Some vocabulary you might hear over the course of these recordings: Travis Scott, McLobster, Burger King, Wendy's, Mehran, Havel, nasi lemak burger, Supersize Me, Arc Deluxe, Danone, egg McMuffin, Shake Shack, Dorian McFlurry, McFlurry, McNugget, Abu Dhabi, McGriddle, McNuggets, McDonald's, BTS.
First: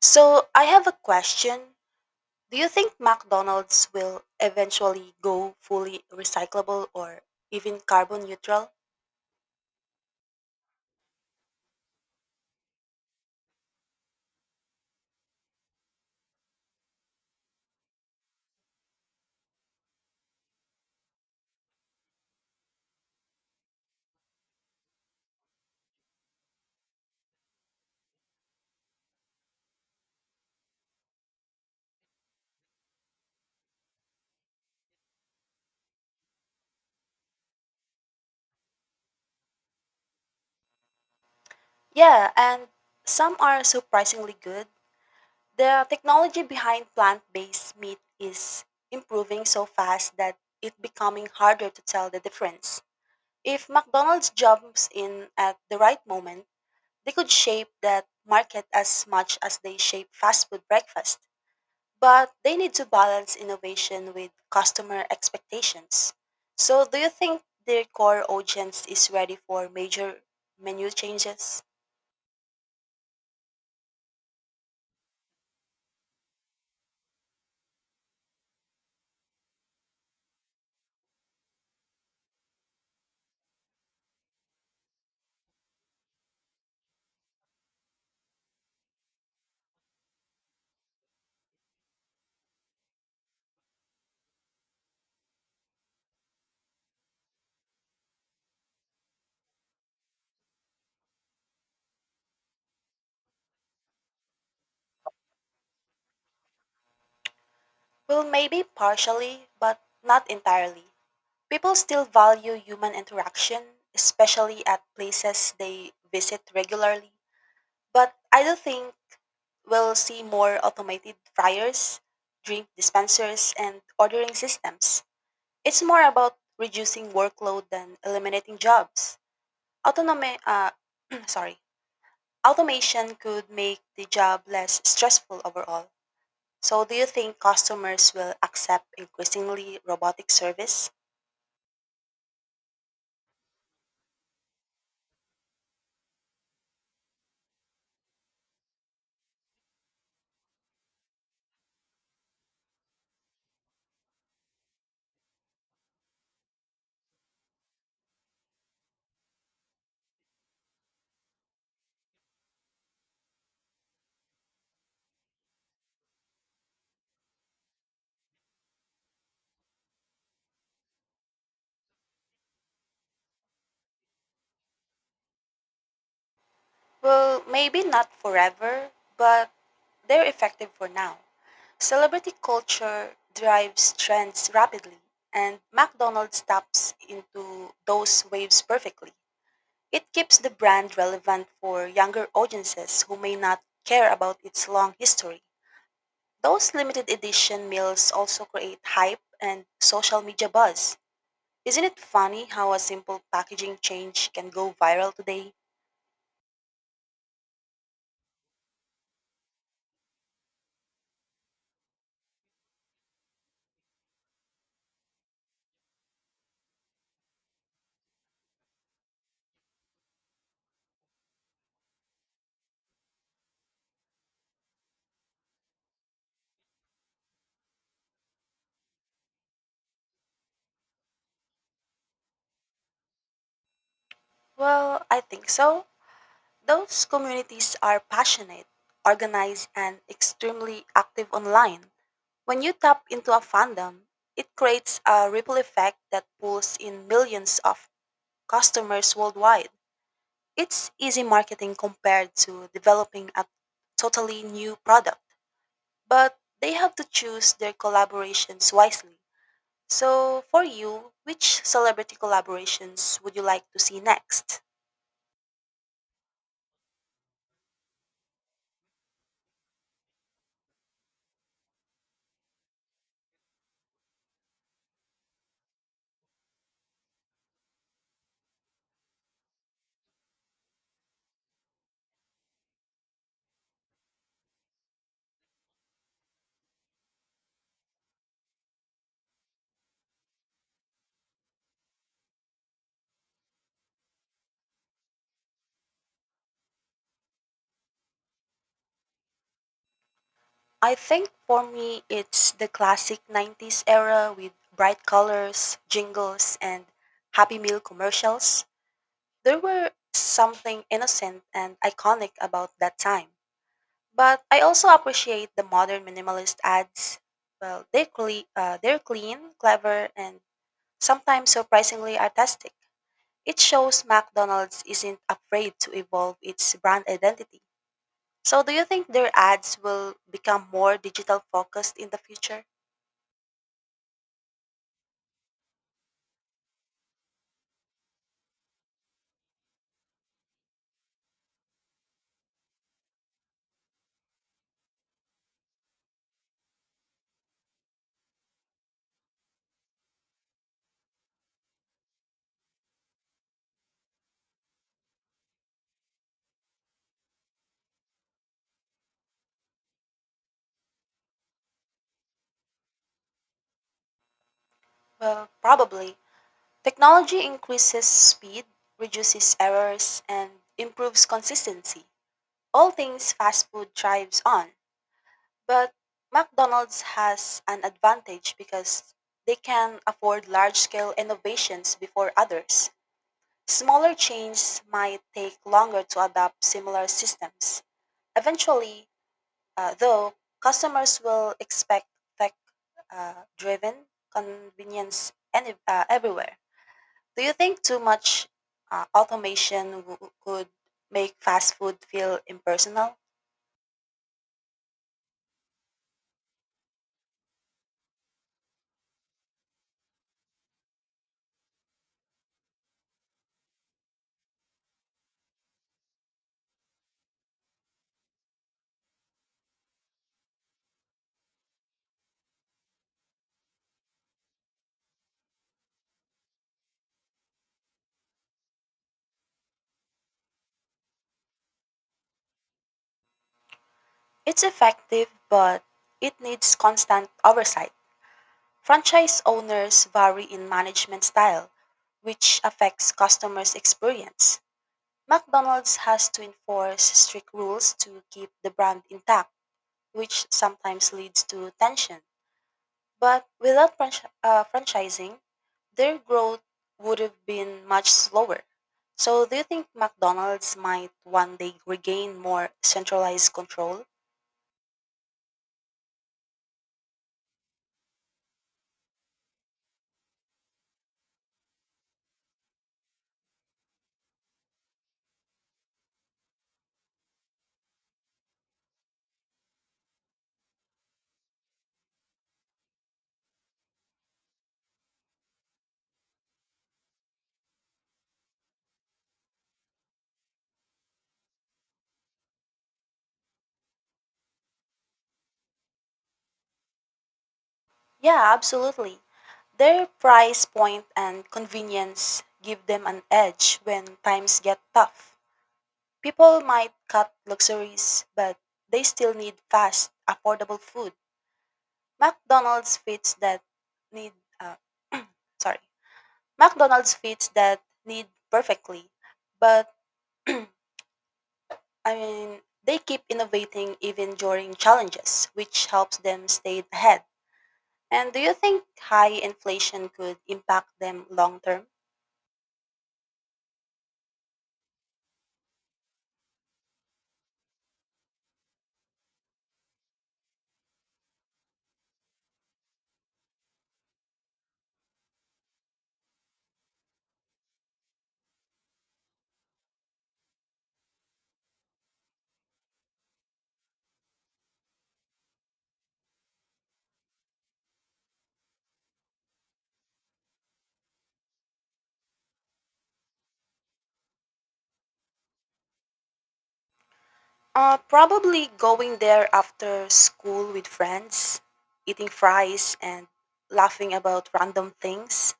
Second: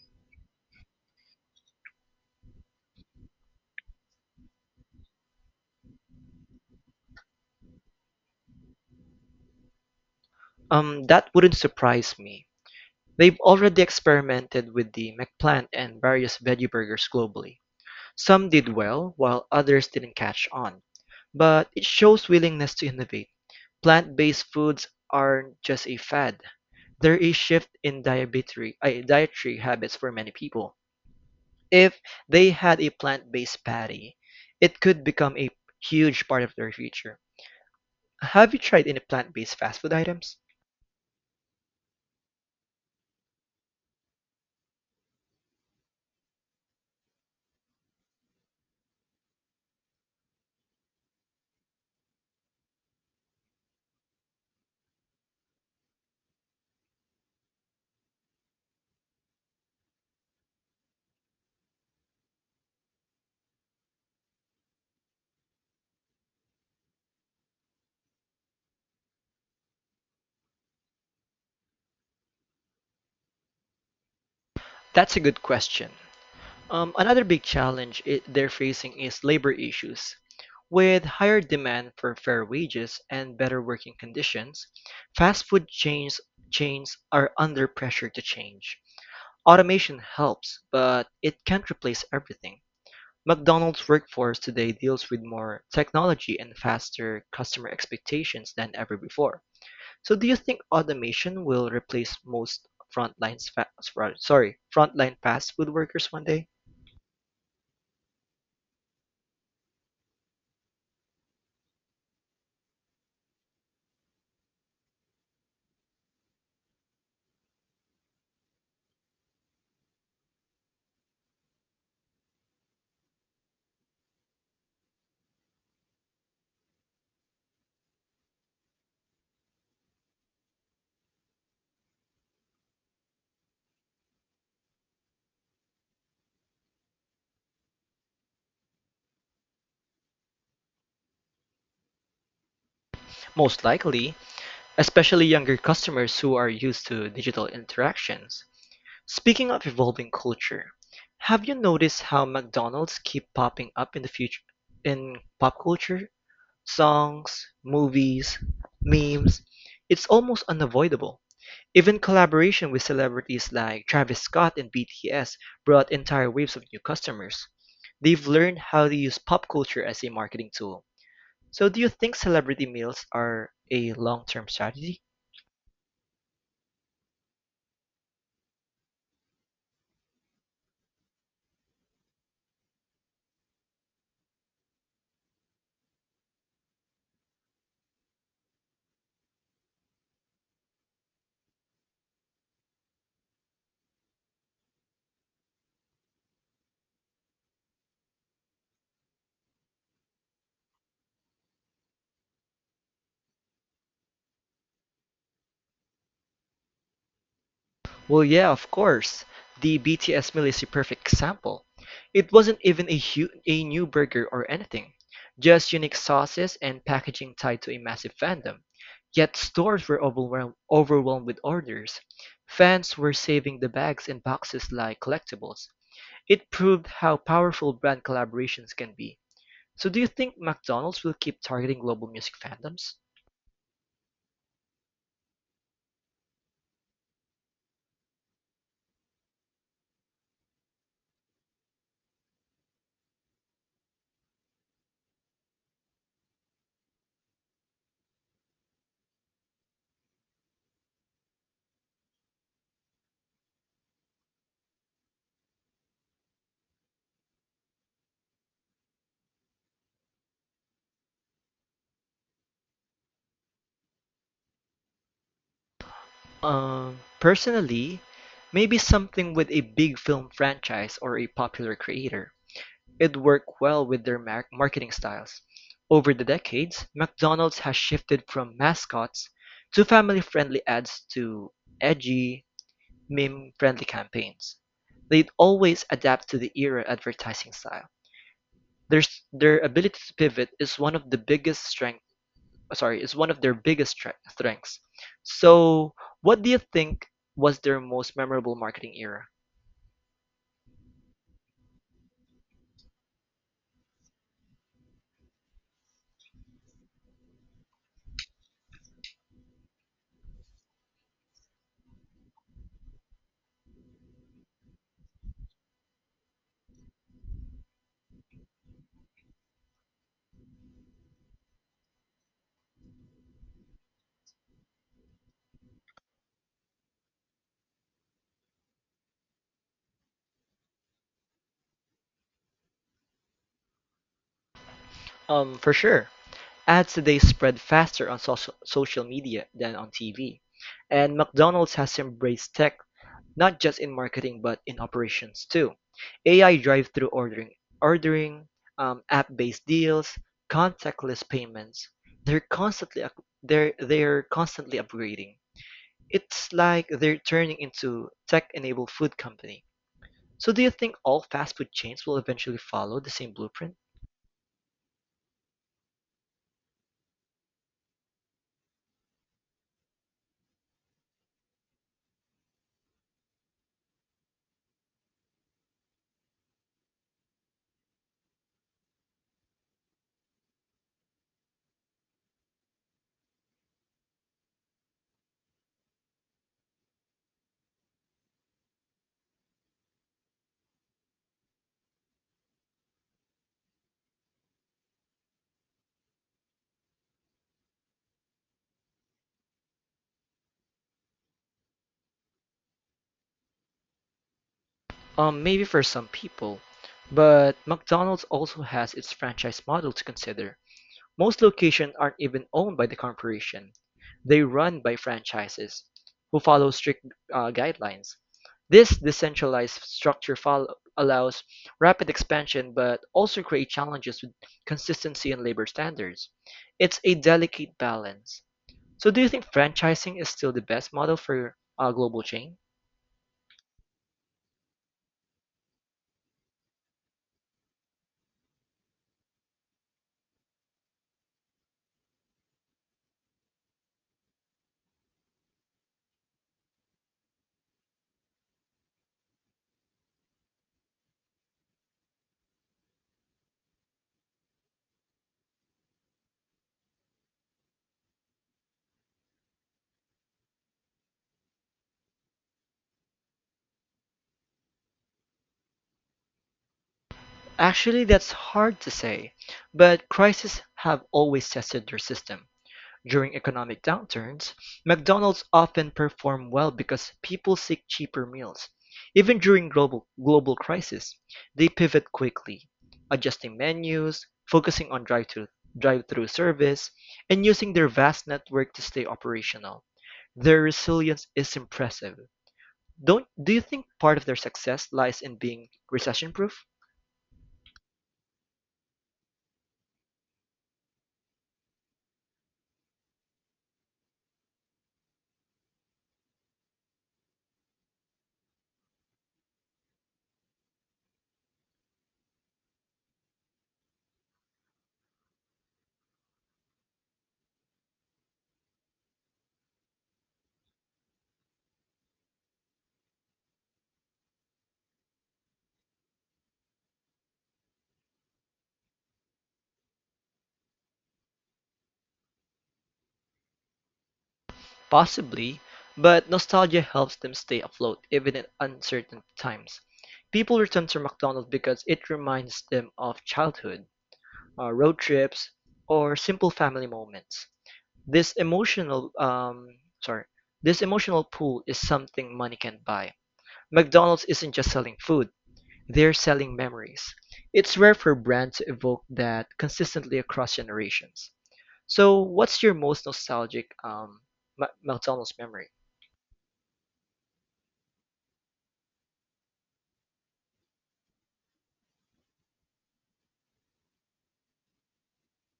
So, I have a question. Do you think McDonald's will eventually go fully recyclable or even carbon neutral? That wouldn't surprise me. They've already experimented with the McPlant and various veggie burgers globally. Some did well, while others didn't catch on. But it shows willingness to innovate. Plant-based foods aren't just a fad. They're a shift in dietary habits for many people. If they had a plant-based patty, it could become a huge part of their future. Have you tried any plant-based fast food items? Yeah, and some are surprisingly good. The technology behind plant based meat is improving so fast that it's becoming harder to tell the difference. If McDonald's jumps in at the right moment, they could shape that market as much as they shape fast food breakfast. But they need to balance innovation with customer expectations. So, do you think their core audience is ready for major menu changes? That's a good question. Another big challenge they're facing is labor issues. With higher demand for fair wages and better working conditions, fast food chains are under pressure to change. Automation helps, but it can't replace everything. McDonald's workforce today deals with more technology and faster customer expectations than ever before. So do you think automation will replace most frontline fa- frontline fast food workers one day? Well, maybe partially, but not entirely. People still value human interaction, especially at places they visit regularly. But I do think we'll see more automated fryers, drink dispensers, and ordering systems. It's more about reducing workload than eliminating jobs. Autonome sorry. Automation could make the job less stressful overall. So do you think customers will accept increasingly robotic service? Most likely, especially younger customers who are used to digital interactions. Speaking of evolving culture, have you noticed how McDonald's keep popping up in the future in pop culture? Songs, movies, memes. It's almost unavoidable. Even collaboration with celebrities like Travis Scott and BTS brought entire waves of new customers. They've learned how to use pop culture as a marketing tool. So do you think celebrity meals are a long-term strategy? Well, maybe not forever, but they're effective for now. Celebrity culture drives trends rapidly, and McDonald's taps into those waves perfectly. It keeps the brand relevant for younger audiences who may not care about its long history. Those limited edition meals also create hype and social media buzz. Isn't it funny how a simple packaging change can go viral today? Well, yeah, of course. The BTS meal is a perfect example. It wasn't even a new burger or anything, just unique sauces and packaging tied to a massive fandom. Yet stores were overwhelmed with orders. Fans were saving the bags and boxes like collectibles. It proved how powerful brand collaborations can be. So do you think McDonald's will keep targeting global music fandoms? Well, I think so. Those communities are passionate, organized, and extremely active online. When you tap into a fandom, it creates a ripple effect that pulls in millions of customers worldwide. It's easy marketing compared to developing a totally new product, but they have to choose their collaborations wisely. So, for you, which celebrity collaborations would you like to see next? Personally, maybe something with a big film franchise or a popular creator. It'd work well with their marketing styles. Over the decades, McDonald's has shifted from mascots to family friendly ads to edgy, meme friendly campaigns. They'd always adapt to the era advertising style. Their ability to pivot is one of the biggest is one of their biggest strengths. So, what do you think was their most memorable marketing era? I think for me, it's the classic 90s era with bright colors, jingles, and Happy Meal commercials. There were something innocent and iconic about that time. But I also appreciate the modern minimalist ads. They're clean, clever, and sometimes surprisingly artistic. It shows McDonald's isn't afraid to evolve its brand identity. So, do you think their ads will become more digital focused in the future? For sure, ads today spread faster on social media than on TV, and McDonald's has embraced tech not just in marketing but in operations too. AI drive-through ordering, app-based deals, contactless payments. They're constantly upgrading. It's like they're turning into tech-enabled food company. So do you think all fast food chains will eventually follow the same blueprint? Well, probably. Technology increases speed, reduces errors, and improves consistency. All things fast food thrives on. But McDonald's has an advantage because they can afford large scale innovations before others. Smaller chains might take longer to adopt similar systems. Eventually, though, customers will expect tech driven convenience everywhere. Do you think too much uh, automation w- could make fast food feel impersonal? Maybe for some people, but McDonald's also has its franchise model to consider. Most locations aren't even owned by the corporation; they run by franchises, who follow strict guidelines. This decentralized structure allows rapid expansion but also creates challenges with consistency and labor standards. It's a delicate balance. So, do you think franchising is still the best model for a global chain? It's effective, but it needs constant oversight. Franchise owners vary in management style, which affects customers' experience. McDonald's has to enforce strict rules to keep the brand intact, which sometimes leads to tension. But without franchising, their growth would have been much slower. So, do you think McDonald's might one day regain more centralized control? Actually, that's hard to say, but crises have always tested their system. During economic downturns, McDonald's often perform well because people seek cheaper meals. Even during global crisis, they pivot quickly, adjusting menus, focusing on drive-through service, and using their vast network to stay operational. Their resilience is impressive. Don't Do you think part of their success lies in being recession-proof? Yeah, absolutely. Their price point and convenience give them an edge when times get tough. People might cut luxuries, but they still need fast, affordable food. McDonald's fits that need. Uh, sorry. McDonald's fits that need perfectly, but I mean, they keep innovating even during challenges, which helps them stay ahead. And do you think high inflation could impact them long term? Possibly, but nostalgia helps them stay afloat even in uncertain times. People return to McDonald's because it reminds them of childhood, road trips, or simple family moments. This emotional, um, sorry, this emotional pull is something money can't buy. McDonald's isn't just selling food; they're selling memories. It's rare for brands to evoke that consistently across generations. So, what's your most nostalgic McDonald's memory? Probably going there after school with friends, eating fries, and laughing about random things.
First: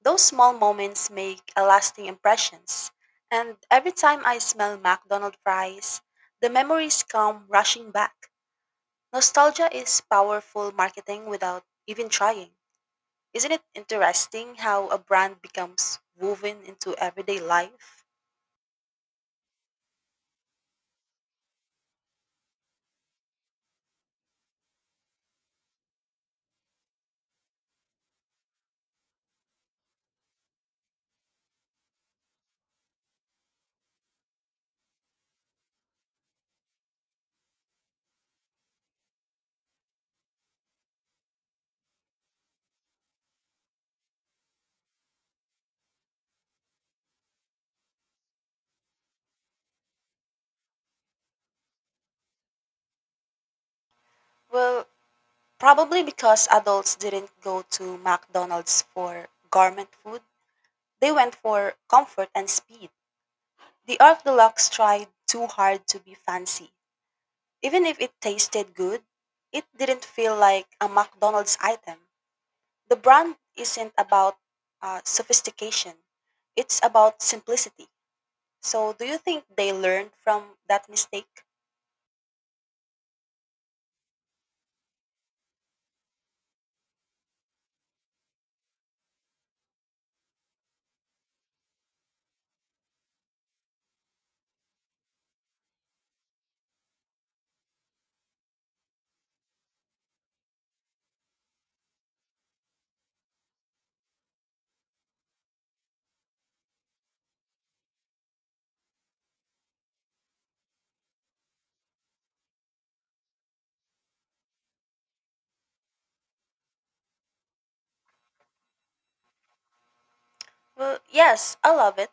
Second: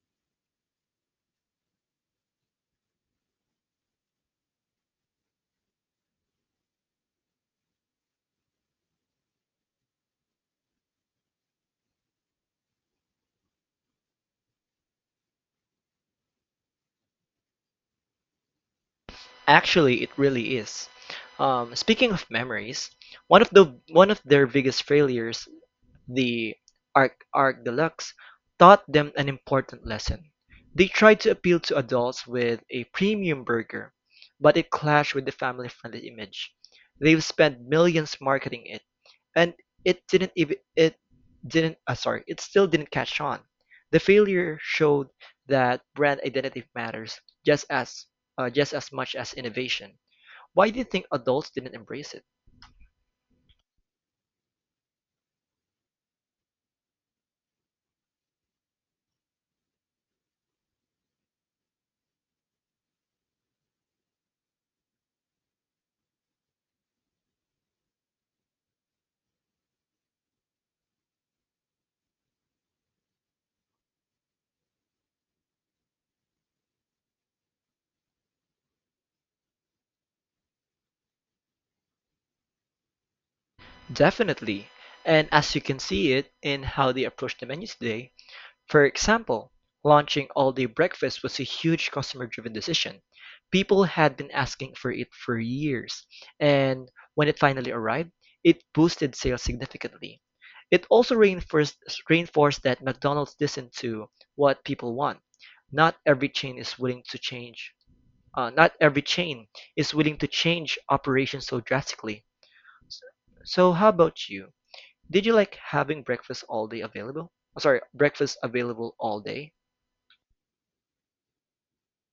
Those small moments make a lasting impressions. And every time I smell McDonald's fries, the memories come rushing back. Nostalgia is powerful marketing without even trying. Isn't it interesting how a brand becomes woven into everyday life? Actually, it really is. Speaking of memories, one of their biggest failures the Arc Deluxe taught them an important lesson. They tried to appeal to adults with a premium burger, but it clashed with the family-friendly image. They've spent millions marketing it, and it didn't even it didn't sorry, it still didn't catch on. The failure showed that brand identity matters just as just as much as innovation. Why do you think adults didn't embrace it? Well, probably because adults didn't go to McDonald's for garment food. They went for comfort and speed. The Arc Deluxe tried too hard to be fancy. Even if it tasted good, it didn't feel like a McDonald's item. The brand isn't about sophistication, it's about simplicity. So, do you think they learned from that mistake? Definitely. And as you can see it in how they approach the menu today, for example, launching all-day breakfast was a huge customer-driven decision. People had been asking for it for years, and when it finally arrived, it boosted sales significantly. It also reinforced that McDonald's listened to what people want. Not every chain is willing to change. Not every chain is willing to change operations so drastically. So, how about you? Did you like having breakfast all day available? Sorry, Breakfast available all day? Well, yes, I love it.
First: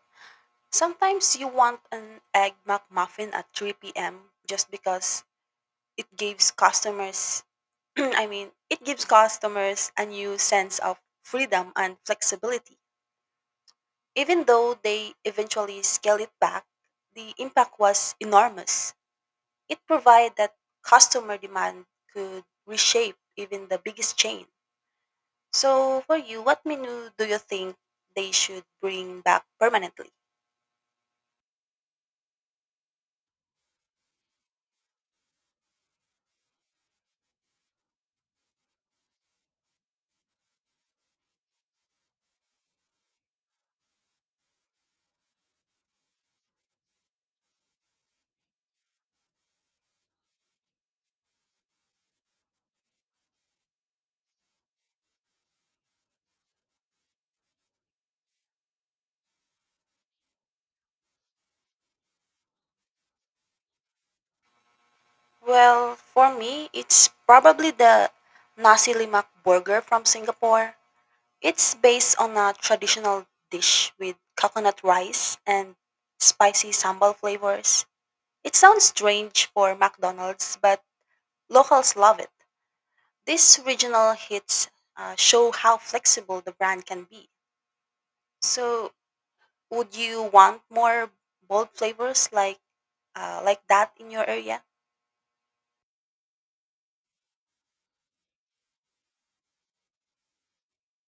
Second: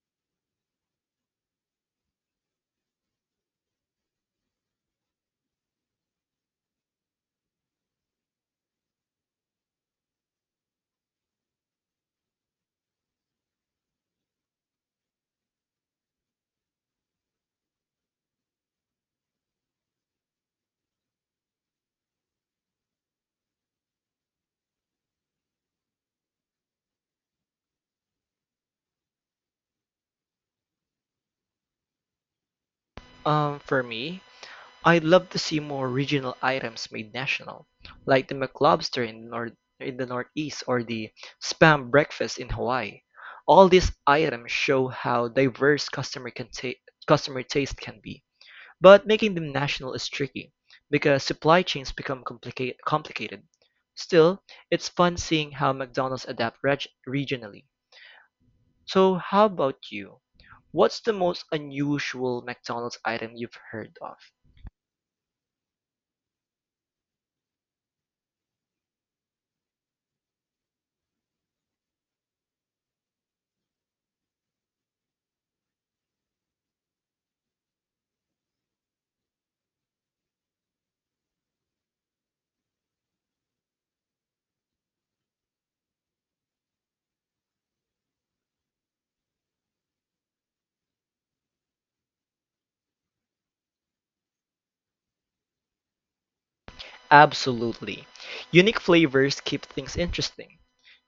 Sometimes you want an egg McMuffin at 3 p.m. just because it gives customers, it gives customers a new sense of freedom and flexibility. Even though they eventually scale it back, the impact was enormous. It provided that customer demand could reshape even the biggest chain. So, for you, what menu do you think they should bring back permanently? For me, I'd love to see more regional items made national, like the McLobster in the Northeast or the spam breakfast in Hawaii. All these items show how diverse customer taste can be. But making them national is tricky because supply chains become complicated. Still, it's fun seeing how McDonald's adapt regionally. So, how about you? What's the most unusual McDonald's item you've heard of? Well, for me, it's probably the nasi lemak burger from Singapore. It's based on a traditional dish with coconut rice and spicy sambal flavors. It sounds strange for McDonald's, but locals love it. These regional hits show how flexible the brand can be. So, would you want more bold flavors like like that in your area? Absolutely. Unique flavors keep things interesting.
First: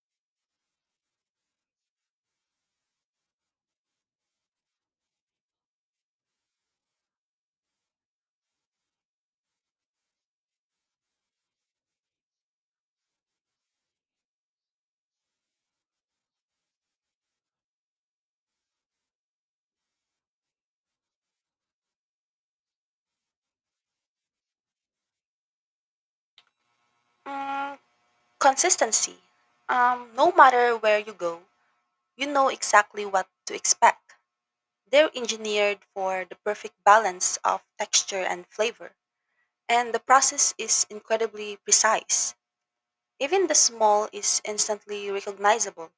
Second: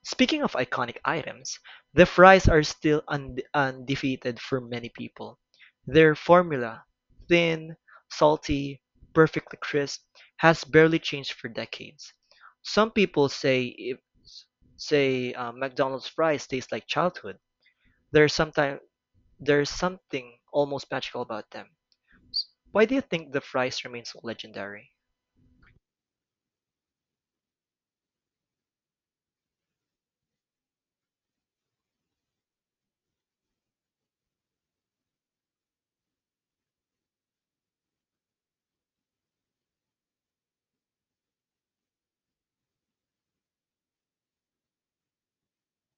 Speaking of iconic items, the fries are still undefeated for many people. Their formula, thin, salty, perfectly crisp, has barely changed for decades. Some people say if, say McDonald's fries taste like childhood. There's sometimes there's something almost magical about them. Why do you think the fries remain so legendary? Mm, consistency. No matter where you go, you know exactly what to expect. They're engineered for the perfect balance of texture and flavor. And the process is incredibly precise. Even the small is instantly recognizable.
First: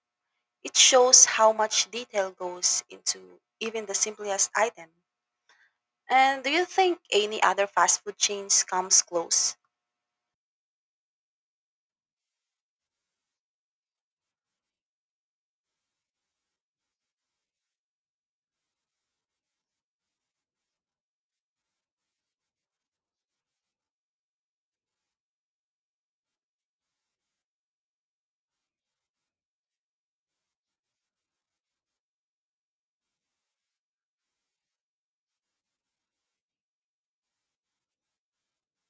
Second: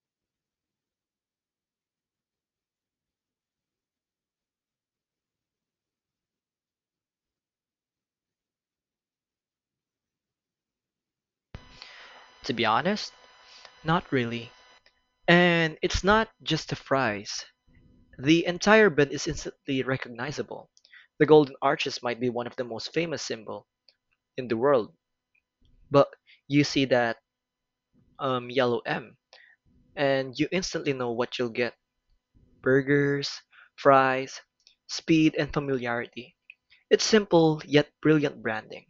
It shows how much detail goes into even the simplest item. And do you think any other fast food chains comes close? To be honest, not really. And it's not just the fries. The entire bend is instantly recognizable. The Golden Arches might be one of the most famous symbol in the world, but you see that yellow M, and you instantly know what you'll get: burgers, fries, speed, and familiarity. It's simple yet brilliant branding.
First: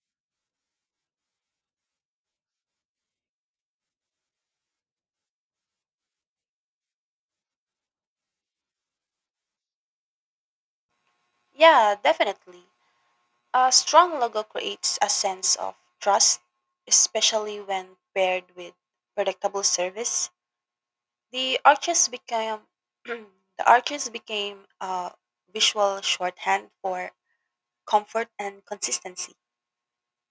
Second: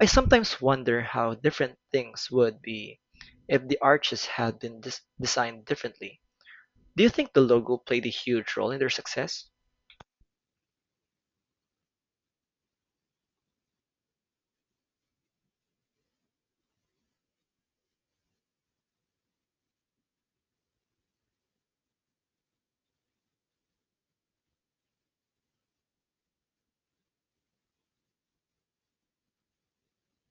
I sometimes wonder how different things would be if the arches had been designed differently. Do you think the logo played a huge role in their success? Yeah, definitely. A strong logo creates a sense of trust, especially when paired with predictable service. The arches became the arches became a visual shorthand for comfort and consistency.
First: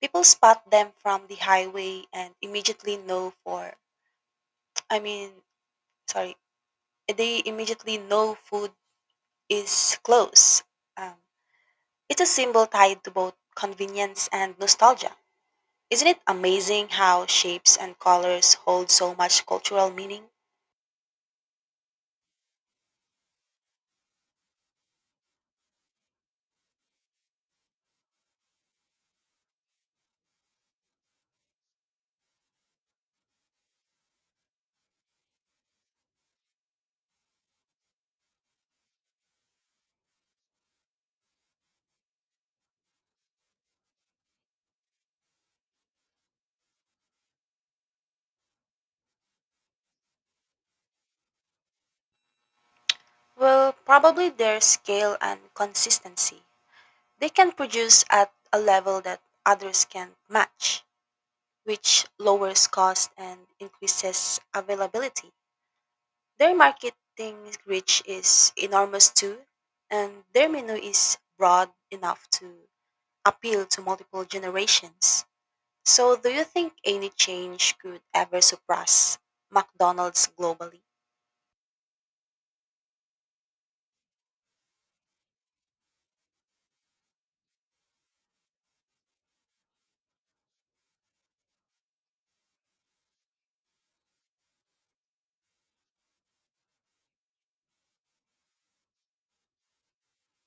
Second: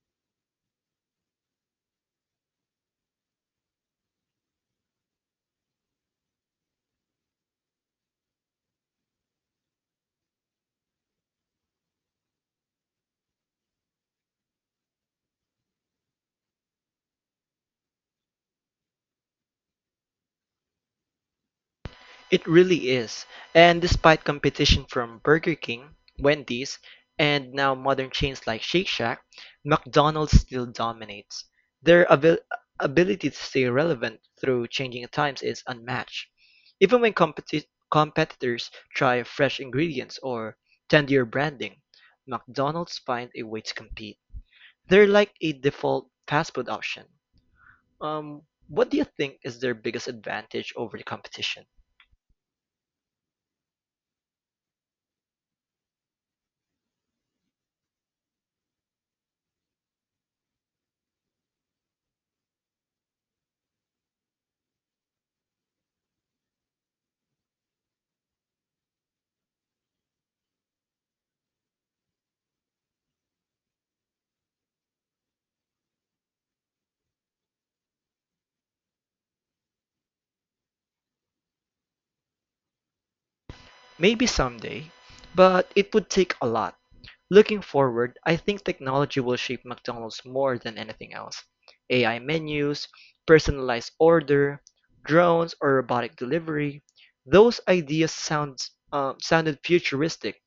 People spot them from the highway and immediately know for I mean sorry they immediately know food is close. Um, it's a symbol tied to both convenience and nostalgia. Isn't it amazing how shapes and colors hold so much cultural meaning? It really is. And despite competition from Burger King, Wendy's, and now modern chains like Shake Shack, McDonald's still dominates. Their ability to stay relevant through changing times is unmatched. Even when competitors try fresh ingredients or trendier branding, McDonald's finds a way to compete. They're like a default fast food option. What do you think is their biggest advantage over the competition? Well, probably their scale and consistency. They can produce at a level that others can match, which lowers cost and increases availability. Their marketing reach is enormous too, and their menu is broad enough to appeal to multiple generations. So, do you think any change could ever surpass McDonald's globally? Maybe someday, but it would take a lot. Looking forward, I think technology will shape McDonald's more than anything else. AI menus, personalized order, drones or robotic delivery. Those ideas sound, sounded futuristic,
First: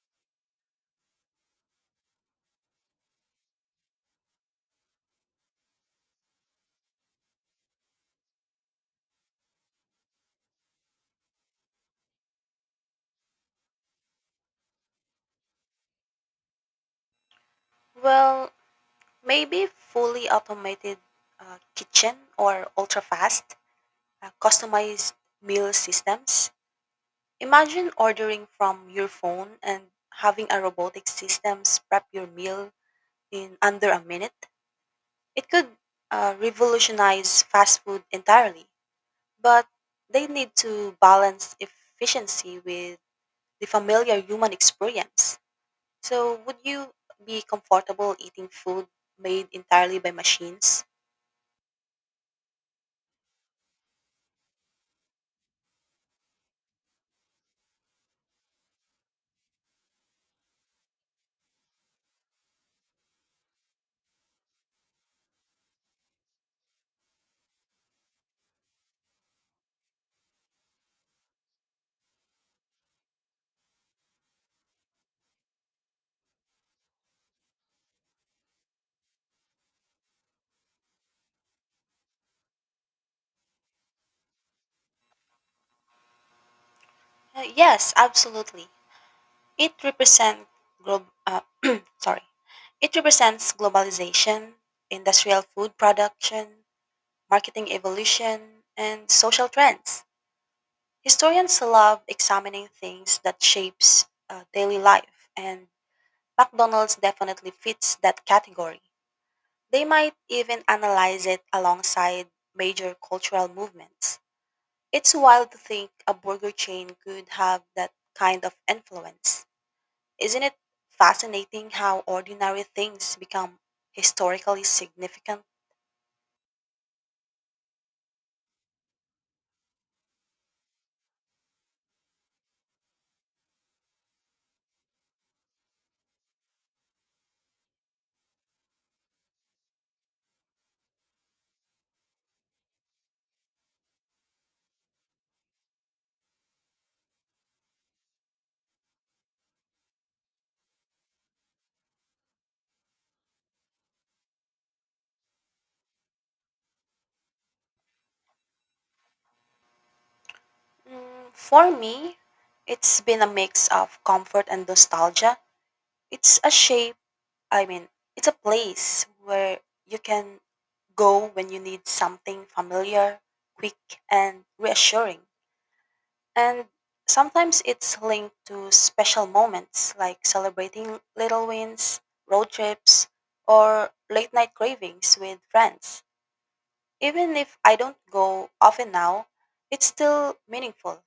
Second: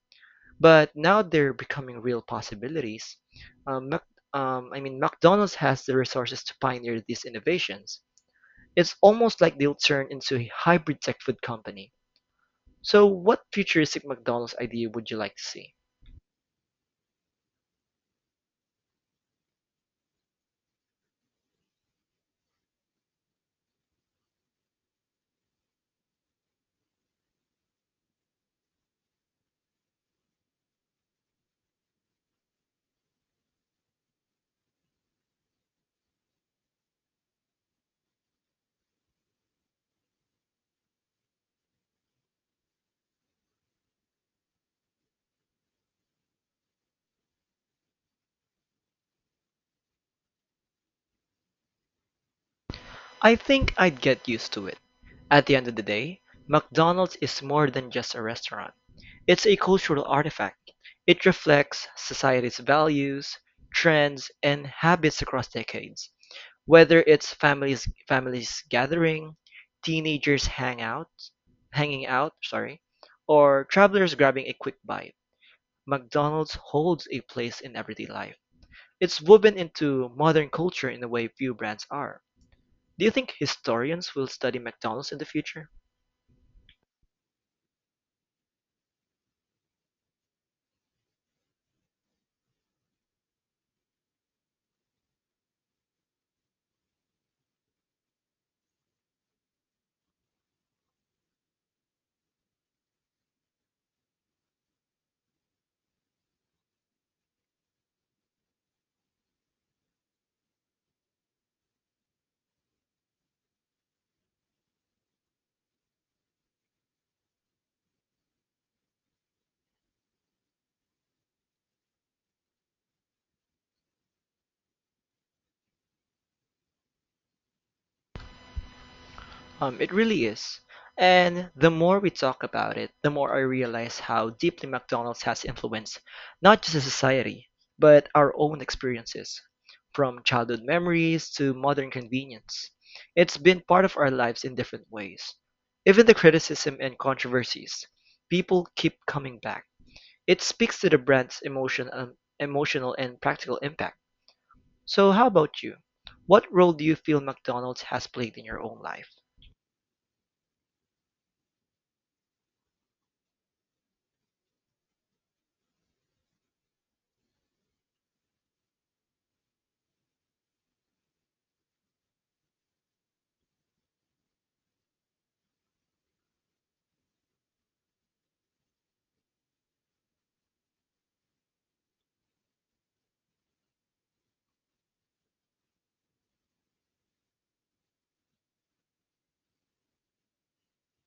but now they're becoming real possibilities. Um, Mac, McDonald's has the resources to pioneer these innovations. It's almost like they'll turn into a hybrid tech food company. So, what futuristic McDonald's idea would you like to see? Well, maybe fully automated kitchen or ultra fast, customized meal systems. Imagine ordering from your phone and having a robotic systems prep your meal in under a minute. It could revolutionize fast food entirely, but they need to balance efficiency with the familiar human experience. So, would you be comfortable eating food made entirely by machines? I think I'd get used to it. At the end of the day, McDonald's is more than just a restaurant. It's a cultural artifact. It reflects society's values, trends, and habits across decades. Whether it's families gathering, teenagers hang out, hanging out, or travelers grabbing a quick bite, McDonald's holds a place in everyday life. It's woven into modern culture in a way few brands are. Do you think historians will study McDonald's in the future? Yes, absolutely. It represents glo- uh, sorry. It represents globalization, industrial food production, marketing evolution, and social trends. Historians love examining things that shapes daily life, and McDonald's definitely fits that category. They might even analyze it alongside major cultural movements. It's wild to think a burger chain could have that kind of influence. Isn't it fascinating how ordinary things become historically significant? It really is. And the more we talk about it, the more I realize how deeply McDonald's has influenced not just a society, but our own experiences, from childhood memories to modern convenience. It's been part of our lives in different ways. Even the criticism and controversies, people keep coming back. It speaks to the brand's emotional and practical impact. So how about you? What role do you feel McDonald's has played in your own life? Mm, for me, it's been a mix of comfort and nostalgia. It's a shape, I mean, It's a place where you can go when you need something familiar, quick, and reassuring. And sometimes it's linked to special moments like celebrating little wins, road trips, or late night cravings with friends. Even if I don't go often now, it's still meaningful.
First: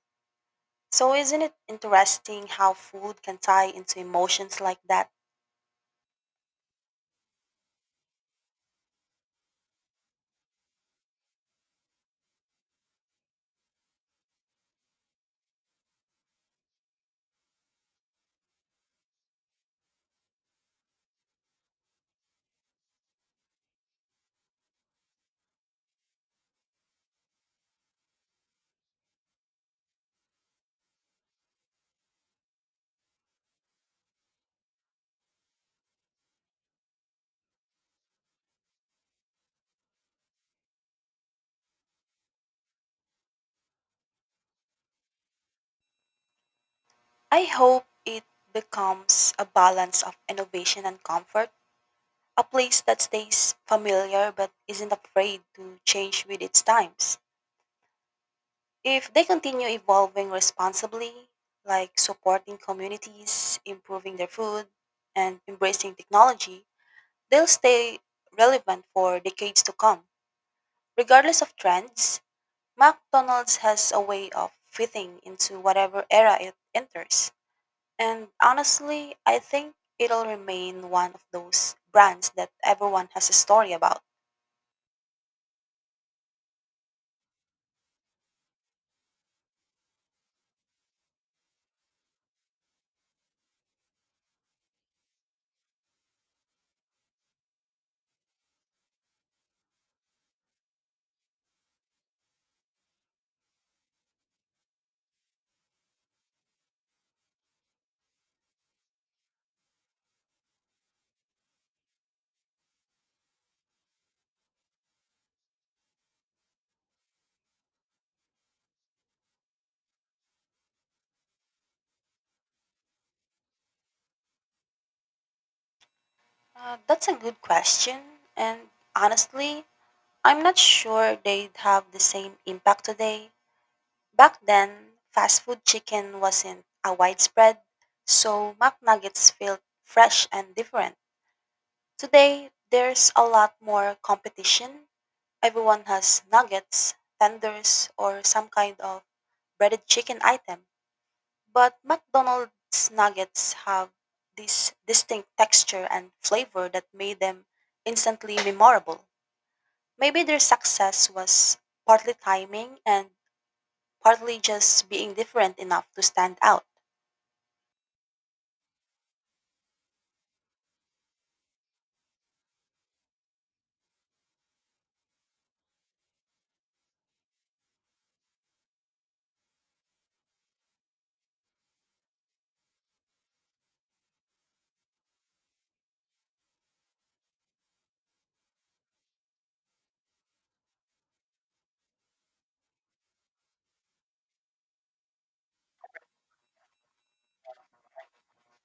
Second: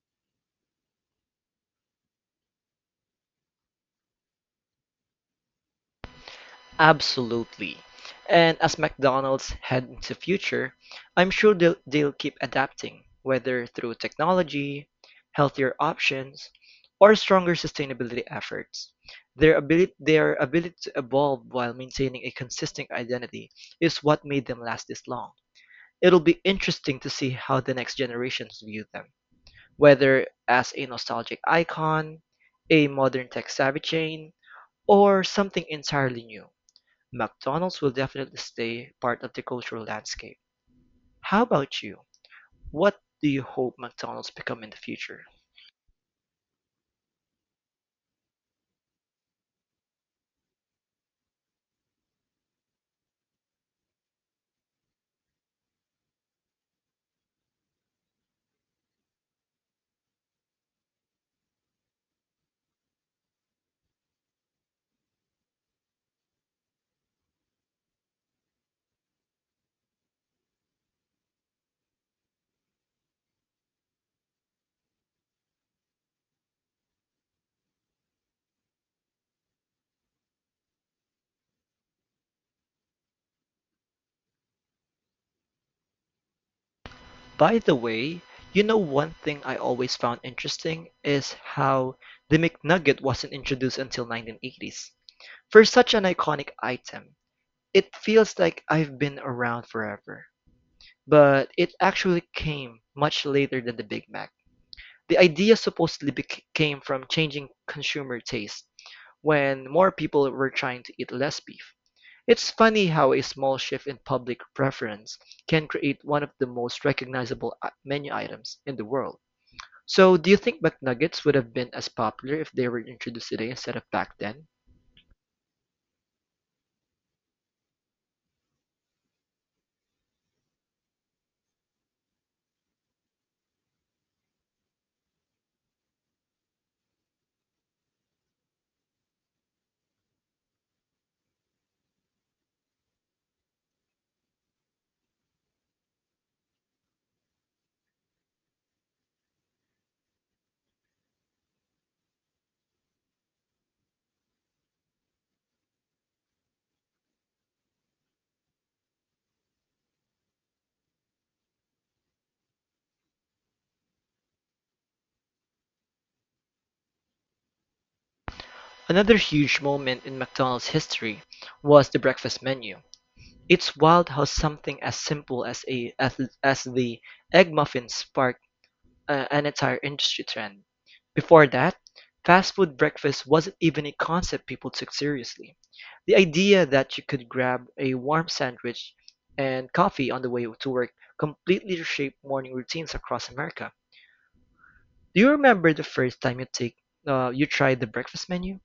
So, isn't it interesting how food can tie into emotions like that? Absolutely. And as McDonald's head into the future, I'm sure they'll keep adapting, whether through technology, healthier options, or stronger sustainability efforts. Their ability to evolve while maintaining a consistent identity is what made them last this long. It'll be interesting to see how the next generations view them, whether as a nostalgic icon, a modern tech savvy chain, or something entirely new. McDonald's will definitely stay part of the cultural landscape. How about you? What do you hope McDonald's become in the future? I hope it becomes a balance of innovation and comfort, a place that stays familiar but isn't afraid to change with its times. If they continue evolving responsibly, like supporting communities, improving their food, and embracing technology, they'll stay relevant for decades to come. Regardless of trends, McDonald's has a way of fitting into whatever era it enters. And honestly, I think it'll remain one of those brands that everyone has a story about. By the way, you know one thing I always found interesting is how the McNugget wasn't introduced until 1980s. For such an iconic item, it feels like I've been around forever, but it actually came much later than the Big Mac. The idea supposedly came from changing consumer taste when more people were trying to eat less beef. It's funny how a small shift in public preference can create one of the most recognizable menu items in the world. So, do you think McNuggets would have been as popular if they were introduced today instead of back then? That's a good question. And honestly, I'm not sure they'd have the same impact today. Back then, fast food chicken wasn't a widespread, so McNuggets felt fresh and different. Today, there's a lot more competition. Everyone has nuggets, tenders, or some kind of breaded chicken item, but McDonald's nuggets have this distinct texture and flavor that made them instantly memorable. Maybe their success was partly timing and partly just being different enough to stand out. Another huge moment in McDonald's history was the breakfast menu. It's wild how something as simple as the egg muffin sparked an entire industry trend. Before that, fast food breakfast wasn't even a concept people took seriously. The idea that you could grab a warm sandwich and coffee on the way to work completely reshaped morning routines across America. Do you remember the first time you tried the breakfast menu?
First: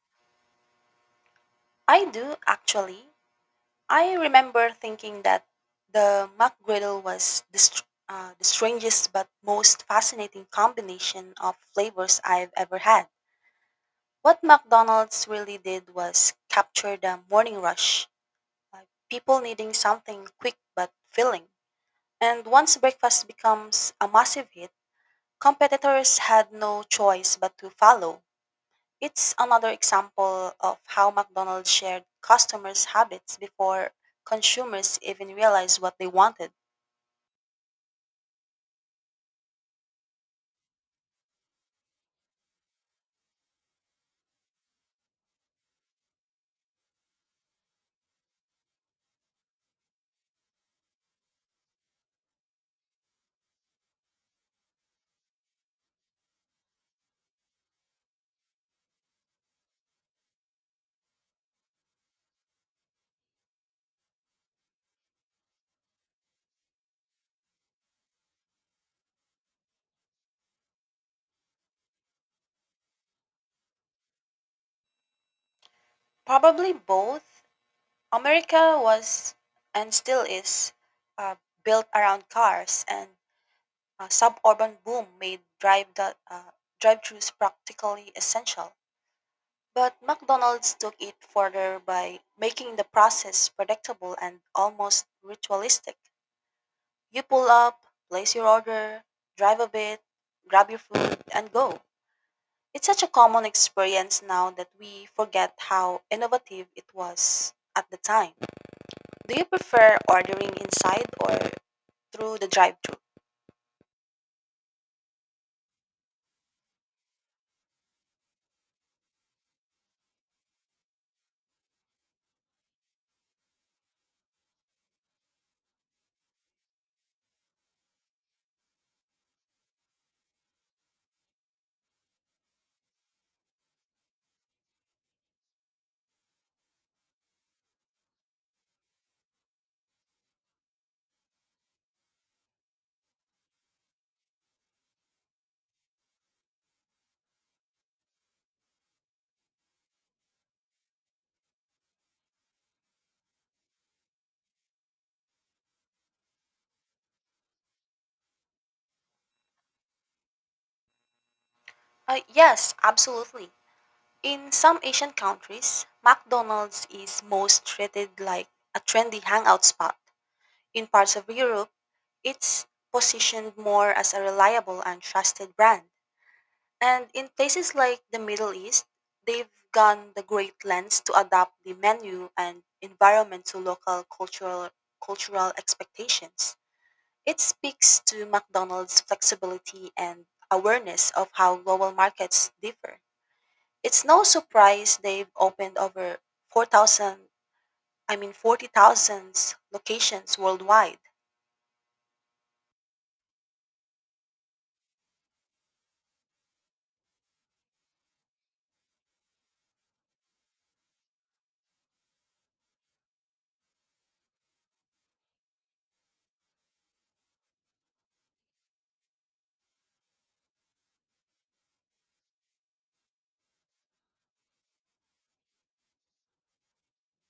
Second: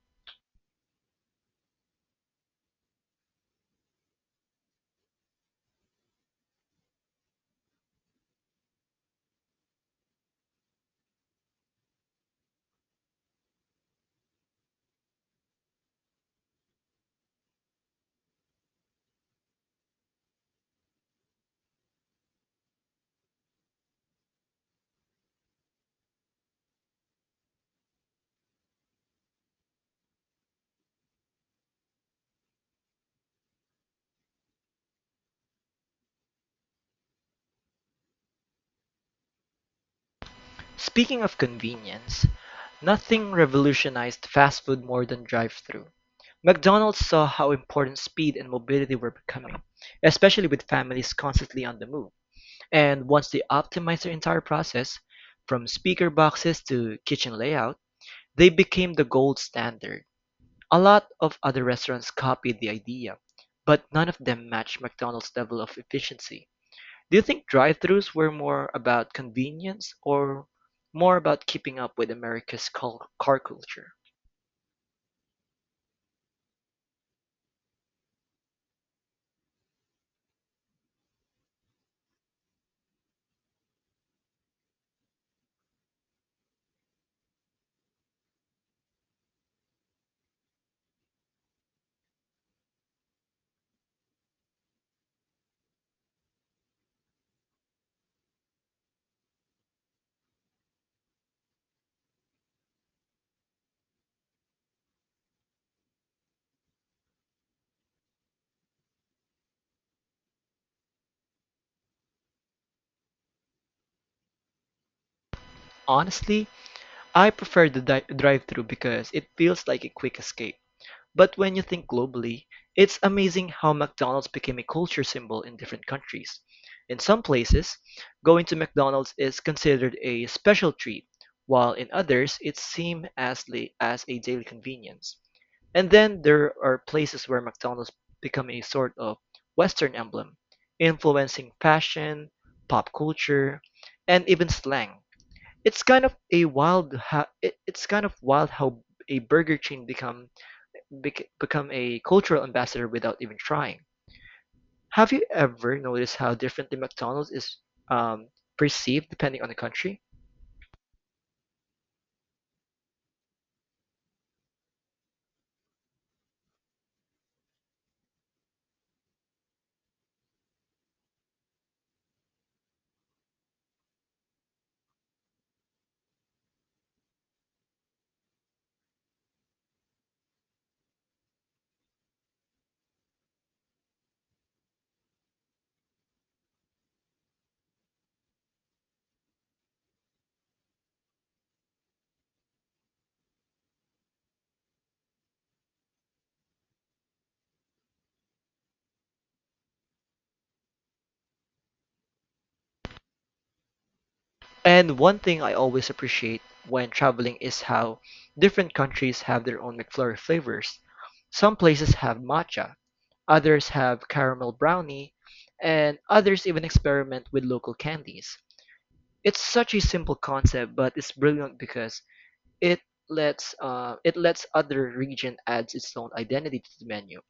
I do, actually. I remember thinking that the McGriddle was the strangest but most fascinating combination of flavors I've ever had. What McDonald's really did was capture the morning rush, like people needing something quick but filling. And once breakfast becomes a massive hit, competitors had no choice but to follow. It's another example of how McDonald's shared customers' habits before consumers even realized what they wanted. Speaking of convenience, nothing revolutionized fast food more than drive-thru. McDonald's saw how important speed and mobility were becoming, especially with families constantly on the move. And once they optimized their entire process, from speaker boxes to kitchen layout, they became the gold standard. A lot of other restaurants copied the idea, but none of them matched McDonald's level of efficiency. Do you think drive-thrus were more about convenience or more about keeping up with America's car culture? Probably both. America was and still is uh, built around cars, and a suburban boom made drive-thrus practically essential. But McDonald's took it further by making the process predictable and almost ritualistic. You pull up, place your order, drive a bit, grab your food, and go. It's such a common experience now that we forget how innovative it was at the time. Do you prefer ordering inside or through the drive thru? Honestly, I prefer the drive-through because it feels like a quick escape. But when you think globally, it's amazing how McDonald's became a culture symbol in different countries. In some places, going to McDonald's is considered a special treat, while in others, it's seen as, as a daily convenience. And then there are places where McDonald's become a sort of Western emblem, influencing fashion, pop culture, and even slang. It's kind of wild how a burger chain become a cultural ambassador without even trying. Have you ever noticed how differently McDonald's is um, perceived depending on the country? Yes, absolutely. In some Asian countries, McDonald's is most treated like a trendy hangout spot. In parts of Europe, it's positioned more as a reliable and trusted brand. And in places like the Middle East, they've gone the great lengths to adapt the menu and environment to local cultural expectations. It speaks to McDonald's flexibility and awareness of how global markets differ. It's no surprise they've opened over 4,000, I mean 40,000 locations worldwide. And one thing I always appreciate when traveling is how different countries have their own McFlurry flavors. Some places have matcha, others have caramel brownie, and others even experiment with local candies. It's such a simple concept, but it's brilliant because it it lets other region adds its own identity to the menu,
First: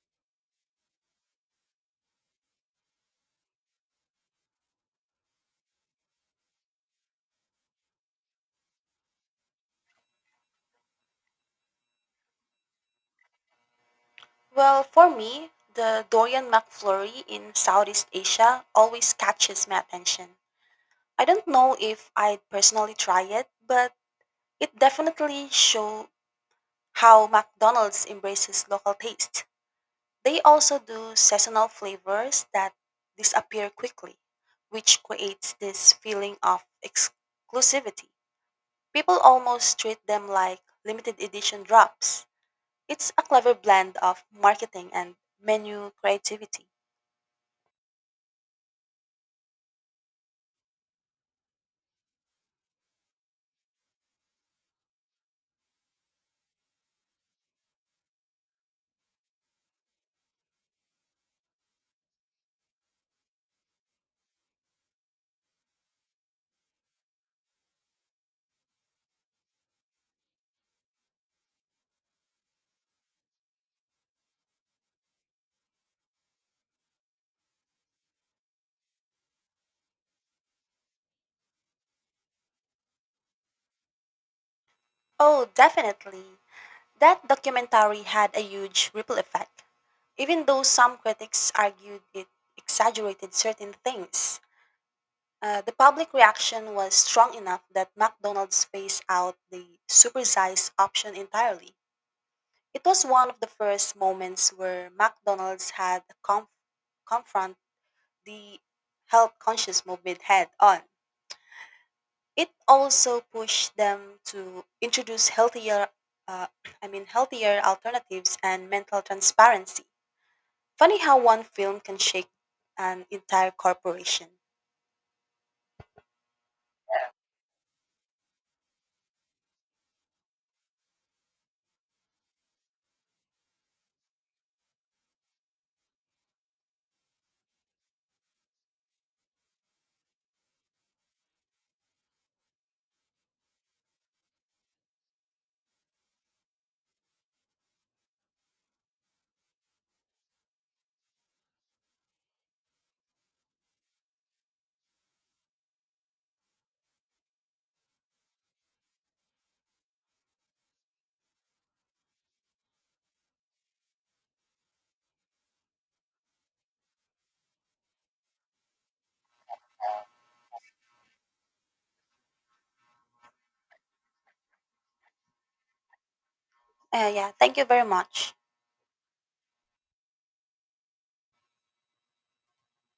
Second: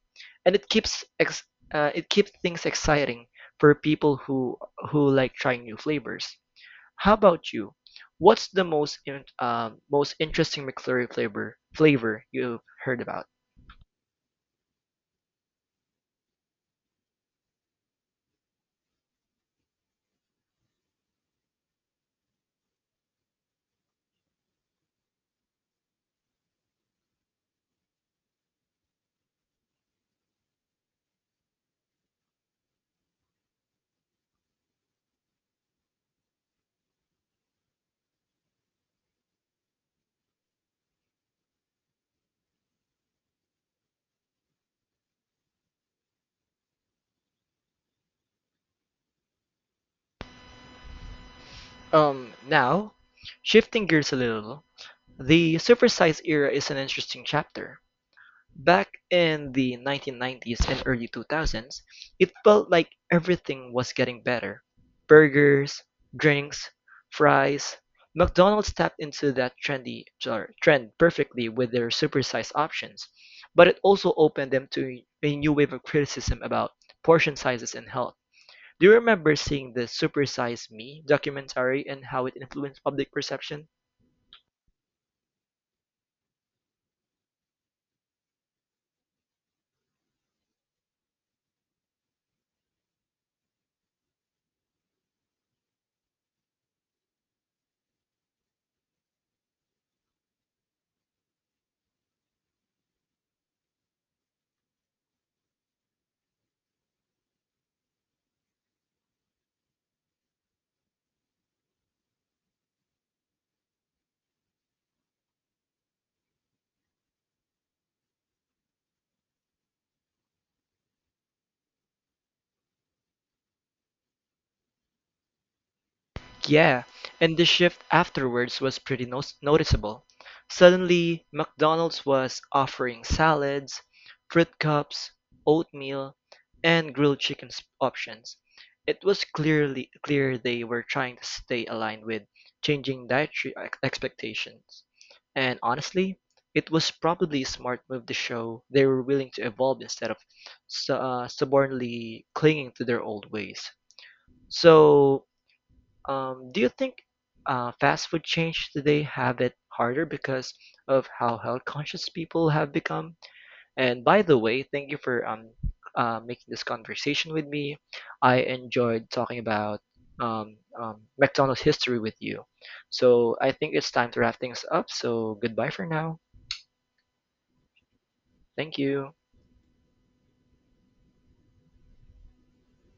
and it keeps things exciting for people who like trying new flavors. How about you? What's the most interesting McFlurry flavor you've heard about? Well, for me, the Dorian McFlurry in Southeast Asia always catches my attention. I don't know if I'd personally try it, but it definitely show how McDonald's embraces local taste. They also do seasonal flavors that disappear quickly, which creates this feeling of exclusivity. People almost treat them like limited edition drops. It's a clever blend of marketing and menu creativity. Now, shifting gears a little, the supersize era is an interesting chapter. Back in the 1990s and early 2000s, it felt like everything was getting better. Burgers, drinks, fries. McDonald's tapped into that trend perfectly with their supersized options, but it also opened them to a new wave of criticism about portion sizes and health. Do you remember seeing the Supersize Me documentary and how it influenced public perception? Oh, definitely. That documentary had a huge ripple effect. Even though some critics argued it exaggerated certain things, the public reaction was strong enough that McDonald's phased out the supersized option entirely. It was one of the first moments where McDonald's had a conf- confront the health conscious movement head on. It also pushed them to introduce healthier, uh, healthier alternatives and mental transparency. Funny how one film can shake an entire corporation. Yeah, and the shift afterwards was pretty no noticeable. Suddenly, McDonald's was offering salads, fruit cups, oatmeal, and grilled options. It was clear they were trying to stay aligned with changing dietary expectations. And honestly, it was probably a smart move to show they were willing to evolve instead of stubbornly clinging to their old ways. So, do you think fast food chains today have it harder because of how health conscious people have become? And by the way, thank you for making this conversation with me. I enjoyed talking about McDonald's history with you. So I think it's time to wrap things up. So goodbye for now. Yeah, thank you very much. Thank you.